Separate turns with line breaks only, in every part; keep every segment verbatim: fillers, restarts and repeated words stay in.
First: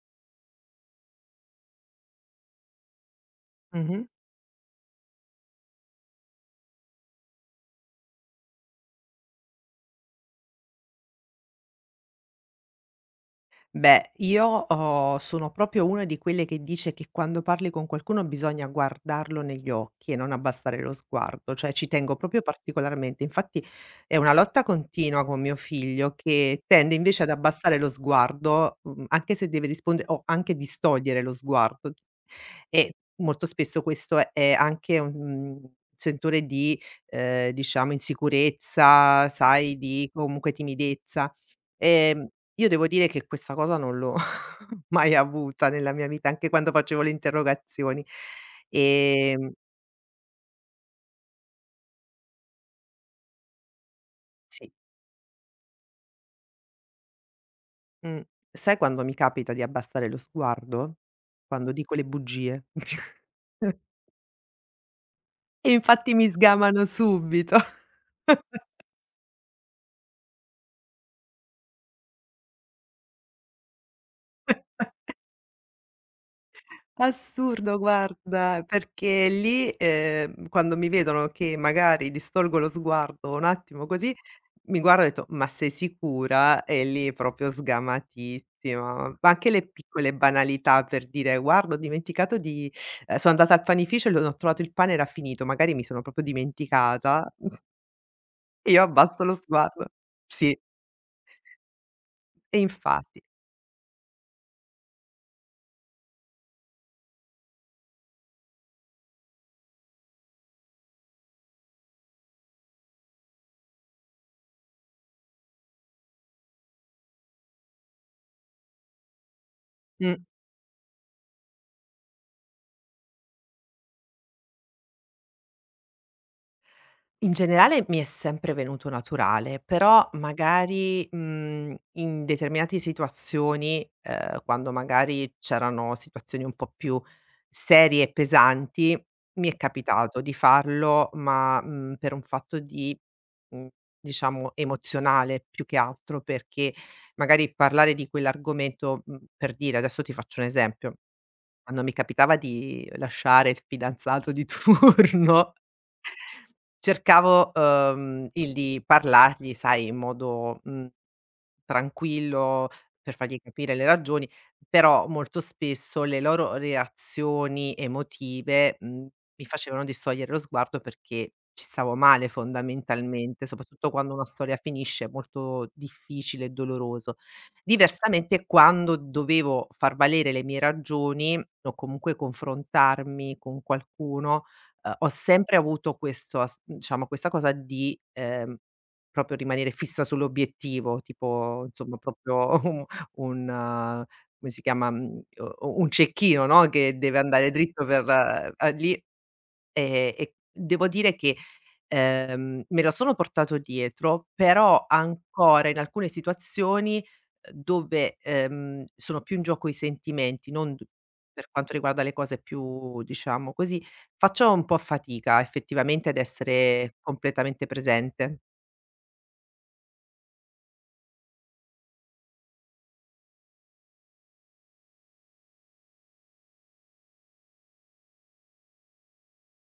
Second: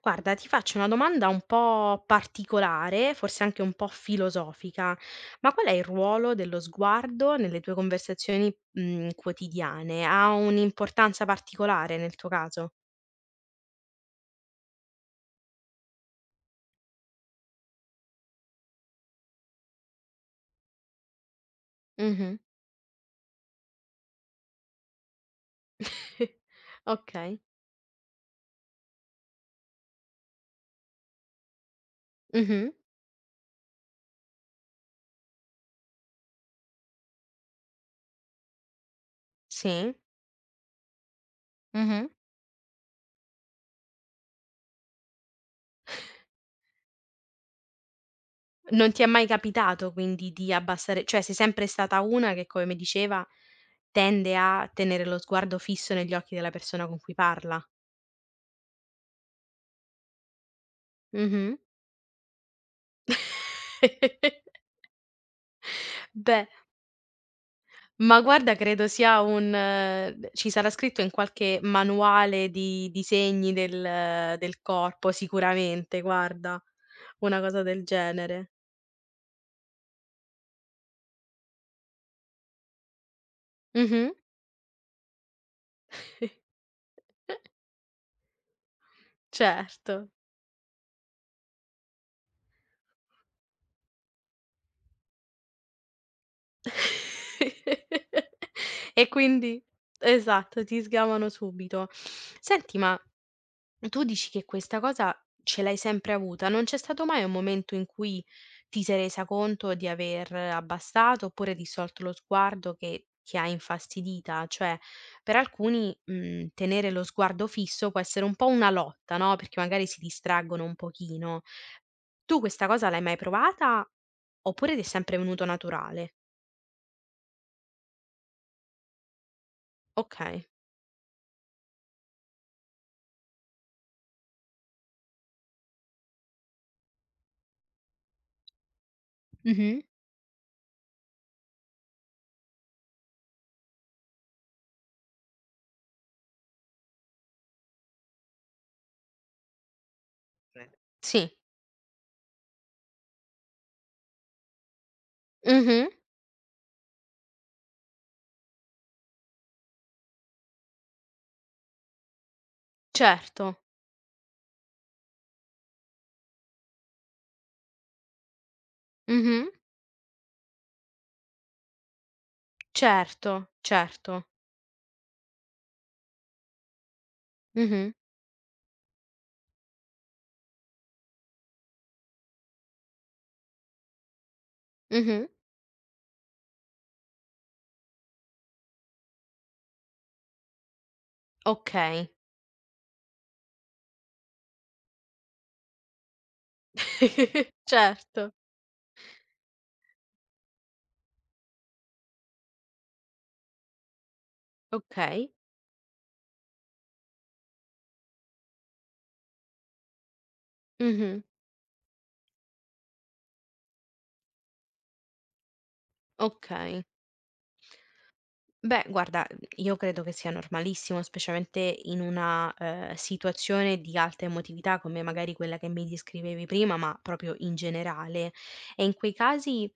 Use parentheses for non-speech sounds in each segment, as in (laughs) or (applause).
Guarda, ti faccio una domanda un po' particolare, forse anche un po'
Mh-mh.
filosofica, ma qual è il ruolo dello sguardo nelle tue conversazioni, mhmm, quotidiane? Ha un'importanza particolare nel tuo caso?
Beh, io ho sono proprio una di quelle che dice che quando parli con qualcuno bisogna guardarlo negli occhi e non abbassare lo sguardo, cioè ci tengo
Mh-mh.
proprio particolarmente. Infatti è una lotta continua con mio figlio
(laughs)
che tende invece ad
Okay.
abbassare lo sguardo, mhmm, anche se deve rispondere o anche distogliere lo sguardo.
Mh-mh.
E molto spesso questo è è anche un, mhmm, sentore di, ehm, diciamo insicurezza, sai,
Sì.
di comunque timidezza.
Mh-mh.
Ehm, io devo dire che questa cosa non l'ho (laughs) mai avuta nella mia vita, anche quando facevo le interrogazioni.
Non ti è mai
Ehm
capitato quindi di abbassare cioè sei sempre stata una che, come mi diceva, tende a
sì,
tenere lo sguardo fisso negli occhi della persona con cui parla?
mh. Sai quando mi capita di abbassare lo sguardo?
Mh-mh.
Quando dico le bugie. (laughs)
(laughs)
E infatti mi
Beh.
sgamano subito.
Ma guarda credo sia un ehm, ci sarà scritto in qualche manuale di disegni del del corpo sicuramente, guarda, una cosa
Assurdo
del genere.
guarda, perché lì, ehm, quando mi vedono che magari distolgo lo sguardo un attimo
Mh-mh,
così, mi guarda e ho detto: "Ma sei sicura?" E lì proprio sgamatissima. Ma anche le
certo.
piccole banalità per dire: "Guarda ho dimenticato di ehm, sono andata al panificio e l ho trovato il pane era finito." Magari mi sono proprio dimenticata, (laughs)
(laughs)
e io
E
abbasso lo
quindi
sguardo. Sì,
esatto, ti sgamano subito.
e
Senti ma
infatti.
tu dici che questa cosa ce l'hai sempre avuta, non c'è stato mai un momento in cui ti sei resa conto di aver abbassato oppure risolto lo sguardo che ti ha infastidita? Cioè, per alcuni, mhmm, tenere lo sguardo fisso può essere un po' una lotta, no, perché magari si
Mh.
distraggono un pochino. Tu questa cosa l'hai mai provata oppure ti è sempre venuto naturale?
In generale mi è sempre venuto naturale, però
Okay.
magari, mhmm, in determinate situazioni, ehm, quando magari c'erano situazioni un po' più serie e pesanti, mi è
Mh-mh.
capitato di farlo, ma, mhmm, per un fatto di mhmm, diciamo emozionale più che altro, perché magari parlare di quell'argomento mhmm, per dire, adesso ti faccio un
Eh.
esempio,
Sì.
quando mi capitava di lasciare il fidanzato di (laughs) turno.
Mh-mh.
Cercavo, uhm, il di parlargli, sai, in modo, mhmm Tranquillo, per fargli
Certo.
capire le ragioni, però molto spesso le loro reazioni emotive, mhmm,
Mh-mh.
mi facevano distogliere lo sguardo perché ci stavo male
Certo,
fondamentalmente, soprattutto
certo.
quando una storia finisce è molto difficile e doloroso.
Mh-mh.
Diversamente quando dovevo far valere le mie ragioni o comunque confrontarmi con qualcuno, uhm, ho
Mh-mh.
sempre avuto questo as diciamo questa cosa di, ehm Proprio rimanere fissa sull'obiettivo, tipo insomma
Okay.
proprio (laughs) u un eh, come si chiama, mhmm, u un cecchino, no, che deve andare
(laughs)
dritto per
Certo.
eh, a lì, ehm, e devo dire che, ehm, me lo sono portato dietro, però
Okay.
ancora in alcune situazioni, uhm, dove, ehm, sono più in gioco i sentimenti, non d
Mh-mh.
per quanto riguarda le cose più diciamo così, faccio un po' fatica effettivamente ad
Okay.
essere completamente presente.
Beh, guarda, mhmm, io credo che sia normalissimo, specialmente in una, ehm, situazione di alta emotività come magari quella che mi descrivevi prima, ma proprio in generale. E in quei casi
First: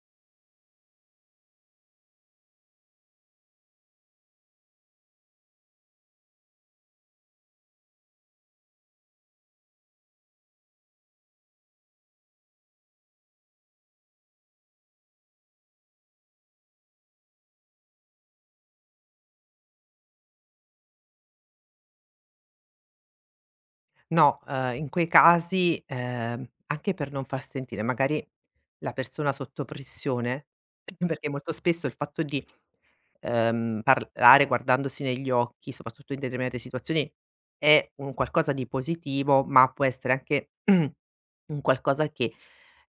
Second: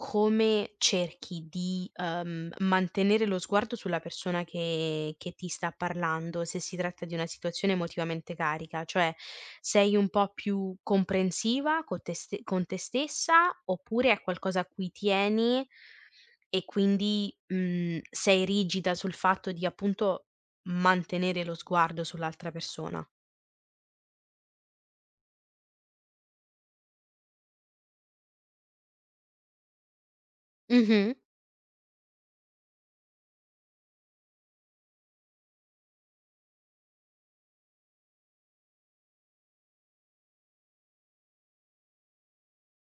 come cerchi di, uhm, mantenere lo sguardo sulla persona che che ti sta parlando, se si tratta di una situazione emotivamente carica? Cioè, sei un po' più comprensiva co te ste con te stessa, oppure è qualcosa a cui tieni e quindi, mhmm, sei rigida sul fatto di, appunto, mantenere lo sguardo sull'altra persona?
No, ehm, in quei casi, ehm, anche per non far sentire magari la persona sotto pressione, (clears throat) (laughs) Mh-mh.
Mh-mh.
Perché molto spesso il fatto di, ehm, parlare guardandosi negli occhi, soprattutto in determinate situazioni, è un qualcosa di positivo, ma può essere anche (clears throat) un qualcosa che,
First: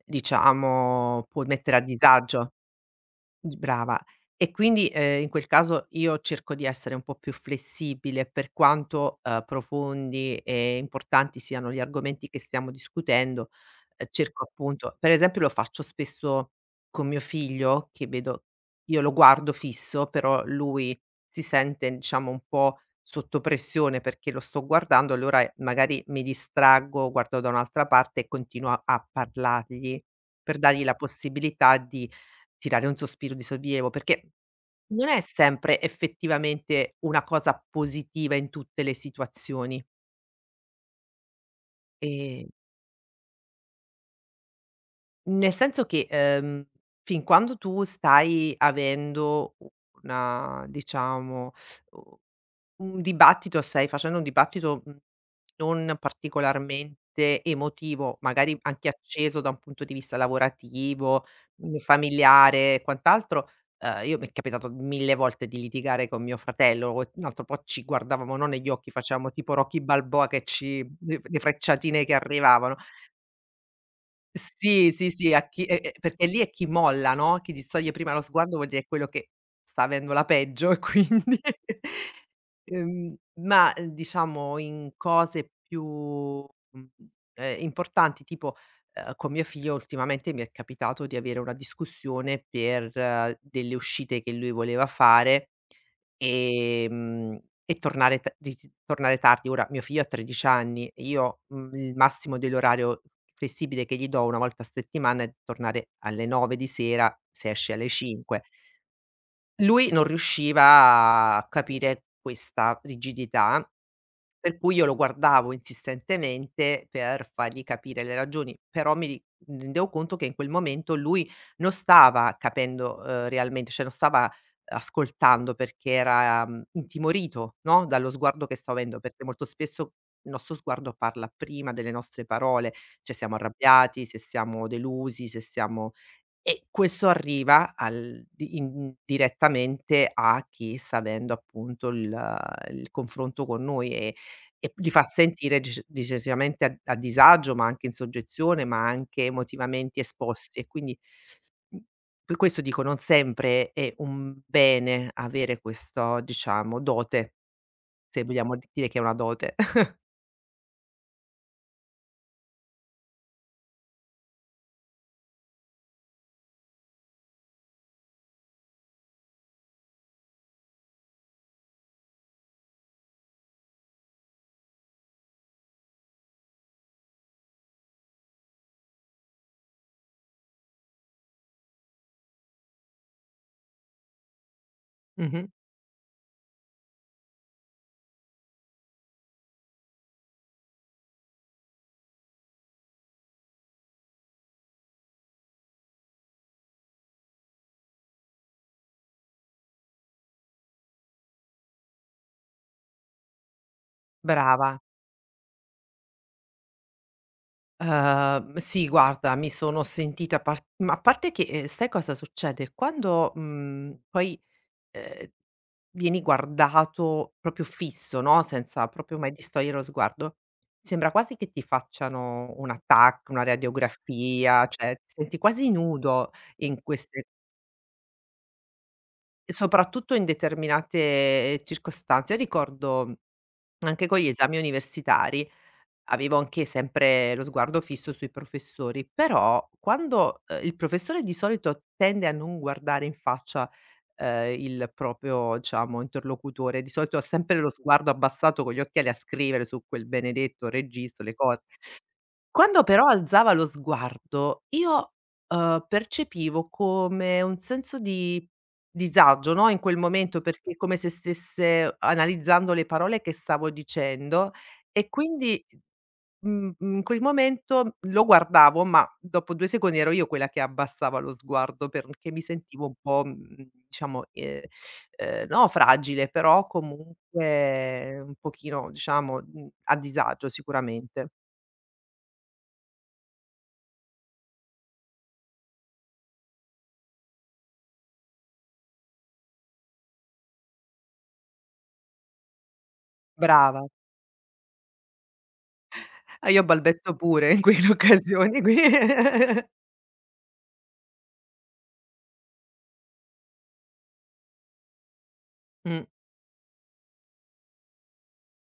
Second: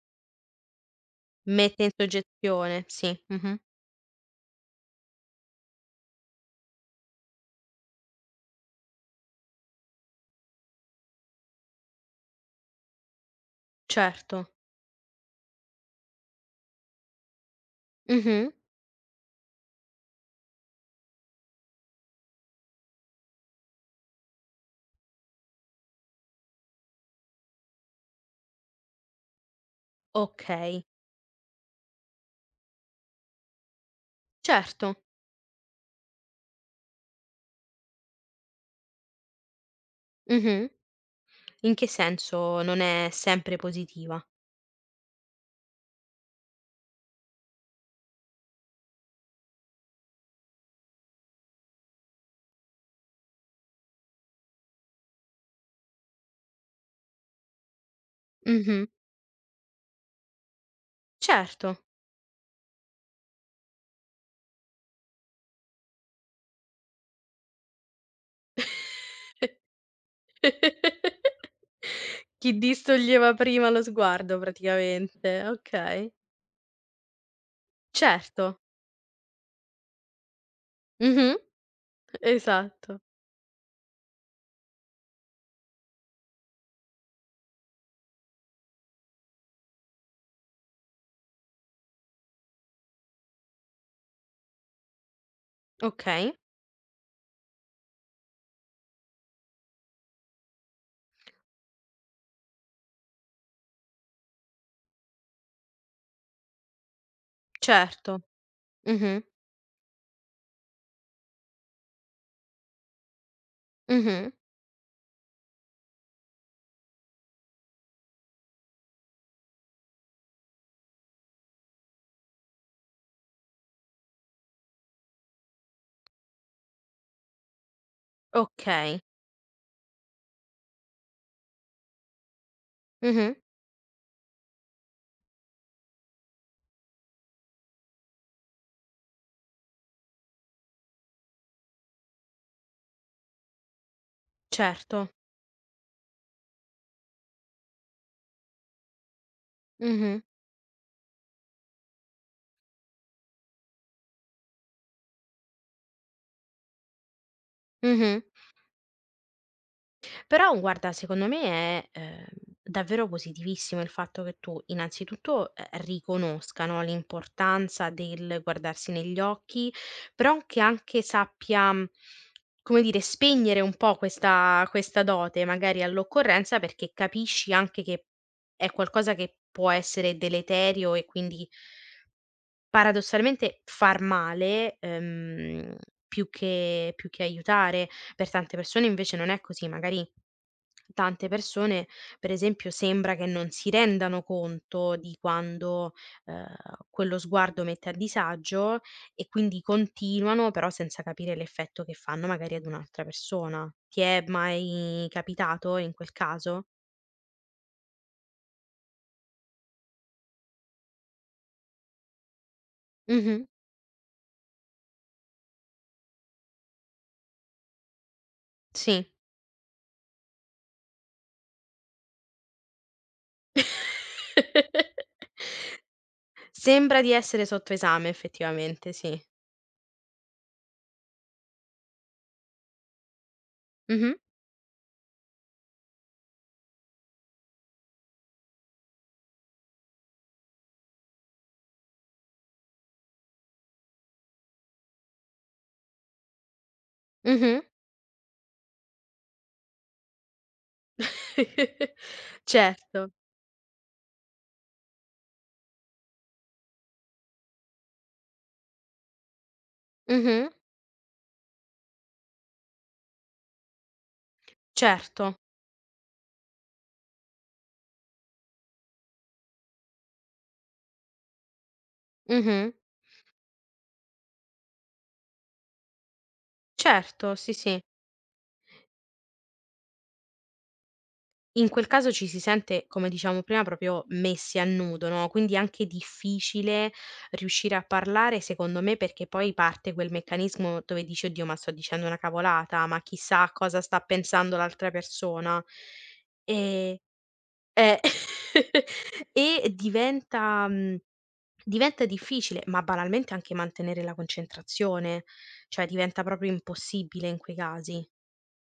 diciamo, può mettere a
Mette in
disagio.
soggezione, sì.
D
Mh-mh.
brava. E quindi, ehm, in quel caso io cerco di essere un po' più flessibile per quanto, uhm, profondi e importanti siano gli argomenti che stiamo discutendo, ehm, cerco
Certo.
appunto per esempio lo faccio spesso con mio figlio che vedo
Mh-mh.
io lo guardo fisso, però lui si sente diciamo un po' sotto pressione perché lo sto guardando, allora eh, magari mi distraggo, guardo da un'altra parte e continuo a a parlargli per dargli
Okay,
la possibilità di tirare un sospiro di sollievo, perché
certo.
non è sempre effettivamente una cosa positiva in tutte le situazioni.
Mh-mh. In che
Ehm,
senso non è sempre positiva?
nel senso che, ehm, fin quando tu stai avendo una diciamo u Un dibattito stai facendo un dibattito, mhmm, non particolarmente emotivo, magari
Mh-mh.
anche acceso da un punto di vista lavorativo,
Certo.
mhmm, familiare e quant'altro. Uhm, io mi è capitato mille volte di litigare con mio fratello, o un altro po' ci guardavamo non negli occhi, facevamo tipo Rocky Balboa che ci le le
(laughs)
frecciatine che
Chi
arrivavano.
distoglieva prima lo sguardo
Sì, sì, sì,
praticamente,
a chi e e
okay.
perché lì è chi molla, no, chi distoglie prima lo sguardo
Certo.
vuol dire è quello che sta avendo la peggio (laughs) e quindi
Mh-mh. Esatto.
ehm, ma, ehm, diciamo in cose più, mhmm, ehm, importanti tipo, ehm, con mio figlio ultimamente mi è capitato di avere una discussione per eh, delle uscite che lui voleva fare.
Okay.
Ehm, e tornare t di t tornare tardi. Ora mio figlio ha tredici anni e io, mhmm, il massimo dell'orario flessibile che gli do una volta a settimana è tornare alle nove di sera se esce alle
Certo.
cinque.
Mh-mh.
Lui non riusciva a capire questa rigidità
Mh-mh.
per cui io lo guardavo insistentemente per fargli capire le ragioni, però mi ri mi rendevo conto che in quel momento lui non stava capendo, uhm, realmente, cioè non stava ascoltando perché era, mhmm, intimorito, no, dallo sguardo che stavo avendo,
Okay.
perché molto spesso il nostro sguardo parla prima delle nostre parole, cioè
Mh-mh.
siamo arrabbiati, se siamo delusi, se siamo e questo arriva al di indirettamente a chi sta avendo appunto il il confronto con noi e e li fa
Certo.
sentire dece decisamente a a disagio, ma anche in soggezione, ma anche emotivamente
Mh-mh.
esposti. E quindi, mhmm, per questo dico non sempre è un bene avere questo diciamo dote,
Mh-mh.
se vogliamo dire che è una dote. (laughs)
Però guarda, secondo me è, ehm, davvero positivissimo il fatto che tu innanzitutto, ehm, riconosca, no, l'importanza del guardarsi negli occhi, però che anche sappia, mhmm, come dire, spegnere un po' questa questa dote magari all'occorrenza, perché capisci anche che è qualcosa che può essere deleterio e quindi paradossalmente far male,
Mh-mh.
ehm, più che più che aiutare, per tante persone invece non è così. Magari tante persone, per esempio, sembra che non si rendano conto di quando, ehm, quello sguardo mette a disagio e quindi continuano, però senza capire l'effetto che fanno magari ad un'altra persona. Ti è
Brava.
mai capitato in quel caso?
Ehm, sì guarda, mi sono sentita par ma a parte che, ehm, sai cosa succede? Quando,
Mh-mh,
mhmm, poi, ehm, vieni guardato proprio fisso, no, senza
sì.
proprio mai distogliere lo sguardo, sembra quasi che ti facciano un attacco, una radiografia, cioè ti
(laughs)
senti quasi nudo in
Sembra di
queste
essere sotto esame effettivamente, sì.
soprattutto in determinate ehm, circostanze. Io ricordo anche
Mh-mh,
con gli esami universitari. Avevo anche sempre lo sguardo fisso sui professori, però quando, ehm, il professore di solito tende a non guardare in faccia, ehm, il proprio diciamo interlocutore, di solito ha sempre
mh-mh.
lo sguardo abbassato con gli occhiali a scrivere su quel benedetto registro, le cose.
(laughs)
Quando però
Certo,
alzava lo sguardo io, ehm, percepivo come un senso di disagio, no, in quel momento,
mh-mh,
perché è come se stesse analizzando le parole che stavo dicendo e
certo,
quindi Mhmm, mhmm, in quel momento lo guardavo, ma dopo due secondi ero io quella che abbassava lo sguardo perché mi
mh-mh,
sentivo un po', mhmm, diciamo, ehm, ehm, no fragile, però
certo, sì, sì.
comunque un pochino, diciamo, mhmm, a disagio sicuramente.
In quel caso ci si sente, come diciamo prima, proprio messi a nudo, no, quindi è anche difficile riuscire a parlare, secondo me, perché poi parte quel meccanismo dove dici: "Oddio, ma sto dicendo una cavolata, ma chissà cosa
Brava.
sta pensando l'altra persona".
Ah, io
Ehm.
balbetto pure in quelle
Eh,
occasioni qui.
(laughs)
(laughs)
e diventa mhmm, diventa difficile, ma banalmente anche mantenere la concentrazione, cioè
Mh.
diventa proprio impossibile in quei casi.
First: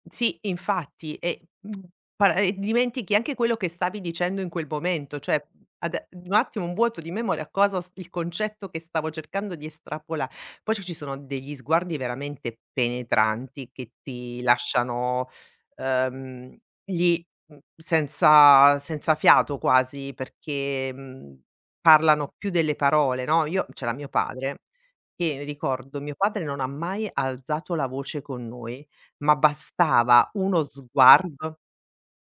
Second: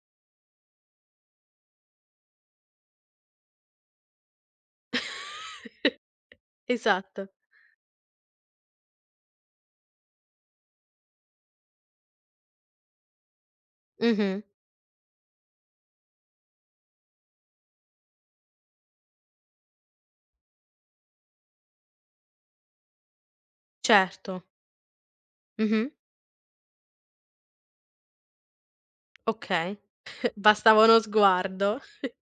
Sì, infatti, e, mhmm, para e dimentichi anche quello che stavi dicendo in quel momento,
(laughs)
cioè ad un attimo un vuoto di
Esatto.
memoria, cosa s il concetto che stavo cercando di estrapola. Poi ci ci sono degli sguardi veramente penetranti che ti
Mh-mh.
lasciano, ehm, lì, mhmm, senza senza fiato quasi, perché, mhmm, parlano più delle parole, no, io c'era mio
Certo.
padre che
Mh-mh.
ricordo, mio padre non ha mai alzato la voce con noi. Ma
Okay.
bastava
(laughs)
uno
Bastava uno
sguardo,
sguardo.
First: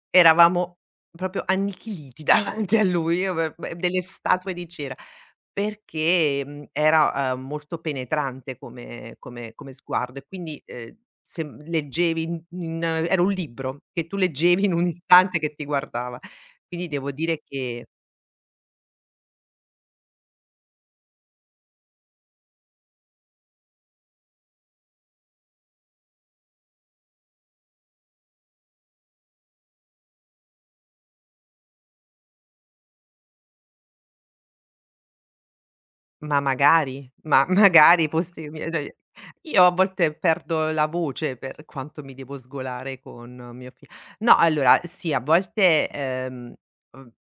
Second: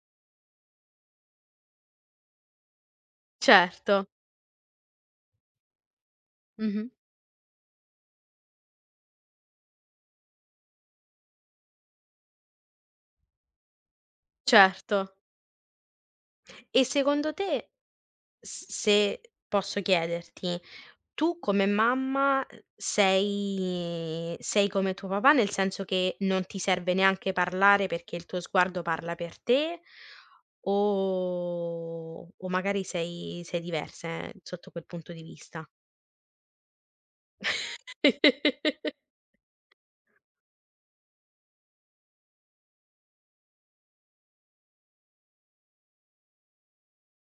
eravamo proprio annichiliti (laughs) davanti a lui, io ve beh, delle
Certo.
statue di cera, perché, mhmm,
Mh-mh.
era, uhm, molto penetrante come come come sguardo e quindi, ehm, se leggevi in in era un libro che tu leggevi in un
Certo.
istante che ti guardava.
E
Quindi devo
secondo
dire
te,
che.
s se posso chiederti, tu come mamma sei sei come tuo papà, nel senso che non ti serve neanche parlare perché il tuo sguardo parla per te o o magari sei sei diversa, ehm, sotto quel punto di vista?
Ma magari, ma magari fossi mia d
(laughs)
(unintelligible) io a volte perdo la voce per quanto mi devo sgolare con mio fi. No, allora sì, a volte, ehm, uhm,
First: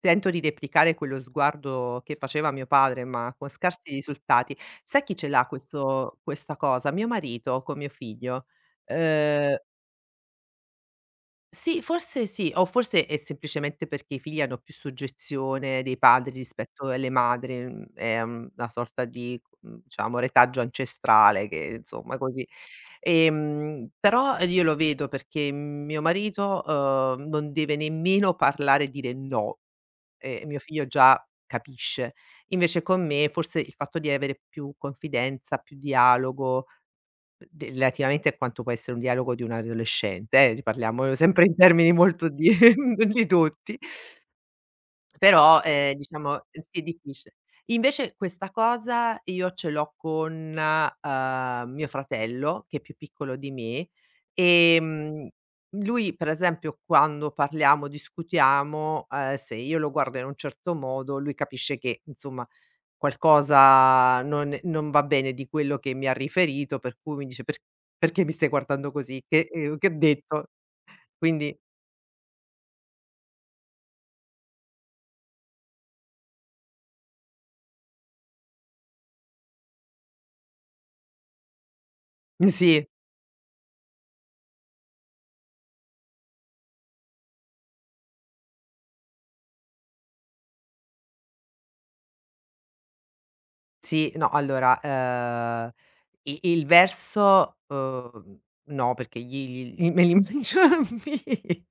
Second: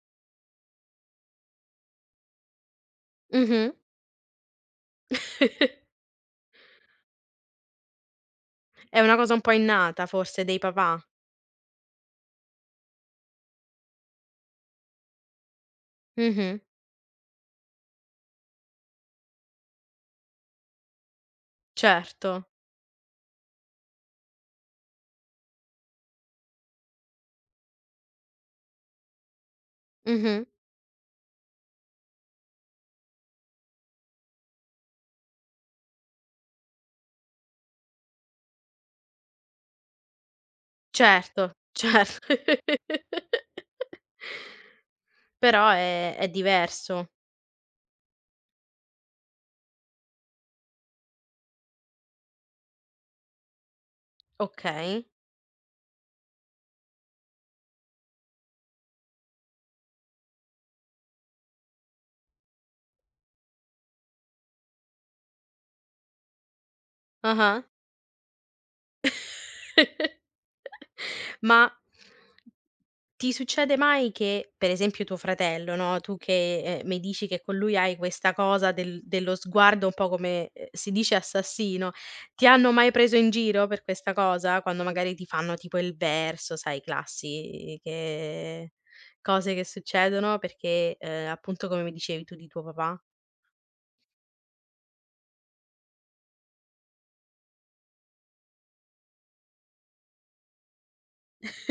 tento di replicare quello sguardo che faceva mio padre, ma con
Mh-mh.
scarsi risultati. Sai chi ce l'ha
(laughs)
questo questa cosa? Mio marito con mio figlio.
È una cosa un po'
Uhm
innata forse dei papà.
sì, forse sì, o forse è semplicemente perché i figli hanno più soggezione dei padri
Mh-mh.
rispetto alle madri, mhmm, è mm, una sorta di, mhmm, diciamo retaggio ancestrale che insomma
Certo.
così. Ehm, però io lo vedo perché mio marito, uhm, non deve nemmeno parlare e dire no,
Mh-mh.
e mio figlio già capisce. Invece con me forse il fatto di avere più confidenza, più dialogo De relativamente a quanto può essere un dialogo di un adolescente, eh, di parliamo (laughs) sempre
Certo,
in termini
certo.
molto di (laughs)
(laughs)
ridotti, però,
Però
ehm,
è è
diciamo eh, sì, è
diverso.
difficile. Invece questa cosa io ce l'ho con, uhm, mio fratello, che è più piccolo di me,
Okay.
ehm, lui per esempio quando parliamo, discutiamo, uhm, se io lo guardo in un certo modo, lui capisce che insomma qualcosa non non va bene di quello che mi ha riferito, per cui mi dice: "Per
Ah-ah.
perché mi stai guardando così? Che ehm, che ho
(laughs)
detto?" Quindi
Ma ti succede mai che, per esempio tuo fratello, no, tu che, ehm, mi dici che con lui hai questa cosa del dello sguardo un po' come, ehm, si dice assassino, ti hanno
sì.
mai preso in giro per questa cosa? Quando magari ti fanno tipo il verso, sai classiche cose che succedono perché, ehm, appunto come mi dicevi tu di tuo papà.
Sì, no, allora, ehm, i il verso, uhm, no, perché gli gli gli- me li (laughs) mangio vivi.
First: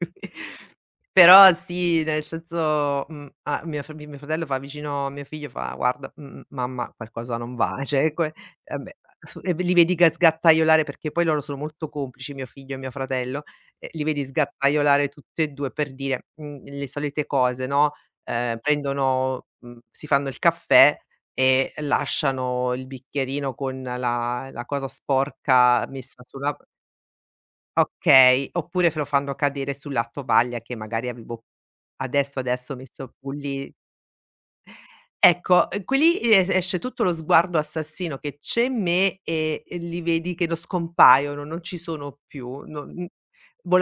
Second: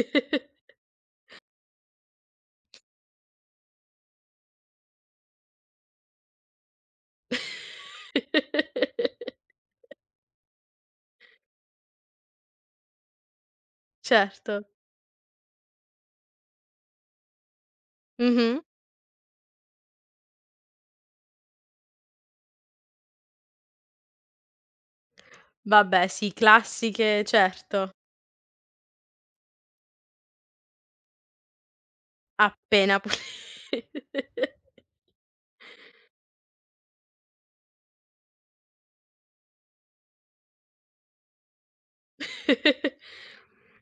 Però sì, nel senso, mhmm, a mia fr mio fratello fa vicino a mio figlio, fa: "Guarda, mhmm, mamma qualcosa non va." (laughs) Cioè que
(laughs)
e beh, su e li vedi che sgattaiolare perché poi loro sono molto complici, mio figlio e mio fratello, e li vedi
Certo.
sgattaiolare tutti e due per dire, mhmm, le solite cose, no, ehm,
Mh-mh.
prendono mhmm, si fanno il caffè e lasciano il bicchierino con la la cosa sporca
Vabbè
messa
sì,
sulla
classiche certo.
okay, oppure lo fanno cadere sulla tovaglia che magari avevo adesso, adesso
Appena pu.
messo pulì
(laughs)
ecco, e qui lì es esce tutto lo sguardo assassino che c'è in me e e li vedi che no scompaiono, non ci sono più, non n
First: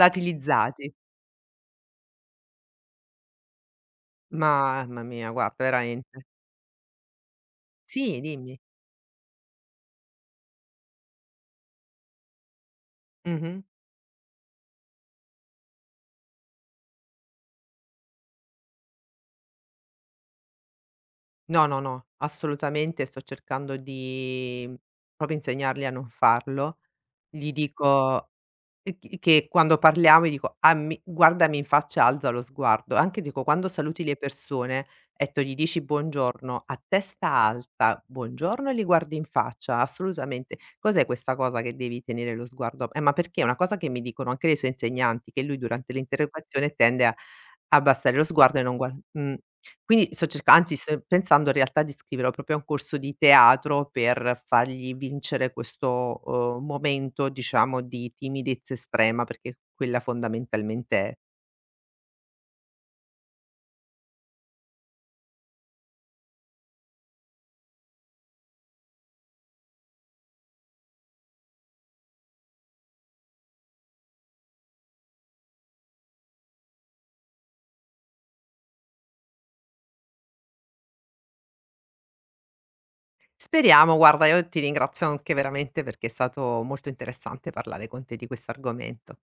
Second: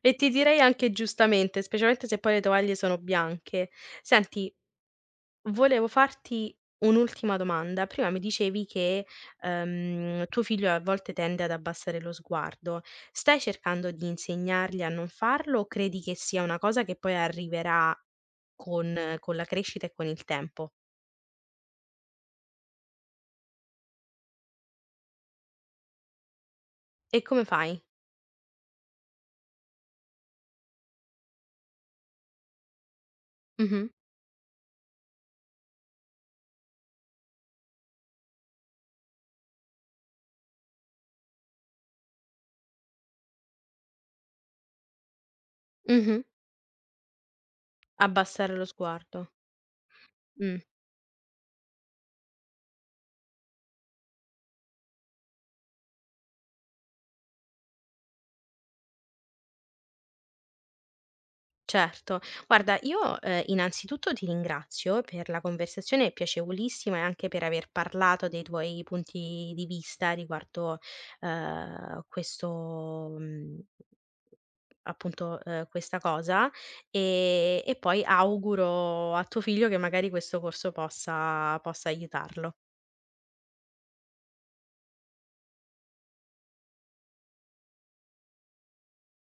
E ti direi anche giustamente, specialmente se poi le tovaglie sono bianche. Senti,
Mamma mia, guarda
volevo
veramente.
farti un'ultima domanda. Prima mi
Sì, dimmi.
dicevi che, ehm, tuo figlio a volte tende ad abbassare lo sguardo. Stai
Mh-mh.
cercando di insegnargli a non farlo o credi che sia una cosa che poi arriverà con con la crescita e con il tempo?
No, no, no, assolutamente sto cercando di proprio insegnargli a non farlo.
E come
Gli
fai?
dico e c che quando parliamo gli dico: "Ah, mi guardami in faccia, alza lo sguardo". Anche dico quando
Mh-mh,
saluti le persone, etto gli dici: "Buongiorno" a testa alta, "Buongiorno" e li guardi in faccia, assolutamente. Cos'è questa cosa che devi tenere lo sguardo eh, ma perché è una cosa che mi dicono anche le sue insegnanti, che lui durante
mh-mh.
l'interrogazione tende a abbassare lo
Abbassare
sguardo e
lo
non guar
sguardo.
mh. Quindi sto cerca
Mh.
anzi sto pensando in realtà di iscriverlo proprio a un corso di teatro per fargli vincere questo, uhm, momento diciamo di timidezza estrema, perché quella fondamentalmente è.
Certo. Guarda, io, ehm, innanzitutto ti ringrazio per la conversazione piacevolissima e anche per aver parlato dei tuoi punti di vista riguardo, ehm, questo mhmm, appunto, ehm, questa cosa, ehm, e poi auguro a tuo figlio che magari questo corso possa possa aiutarlo.
Speriamo, guarda io ti ringrazio anche veramente perché è stato molto interessante parlare con te di questo argomento.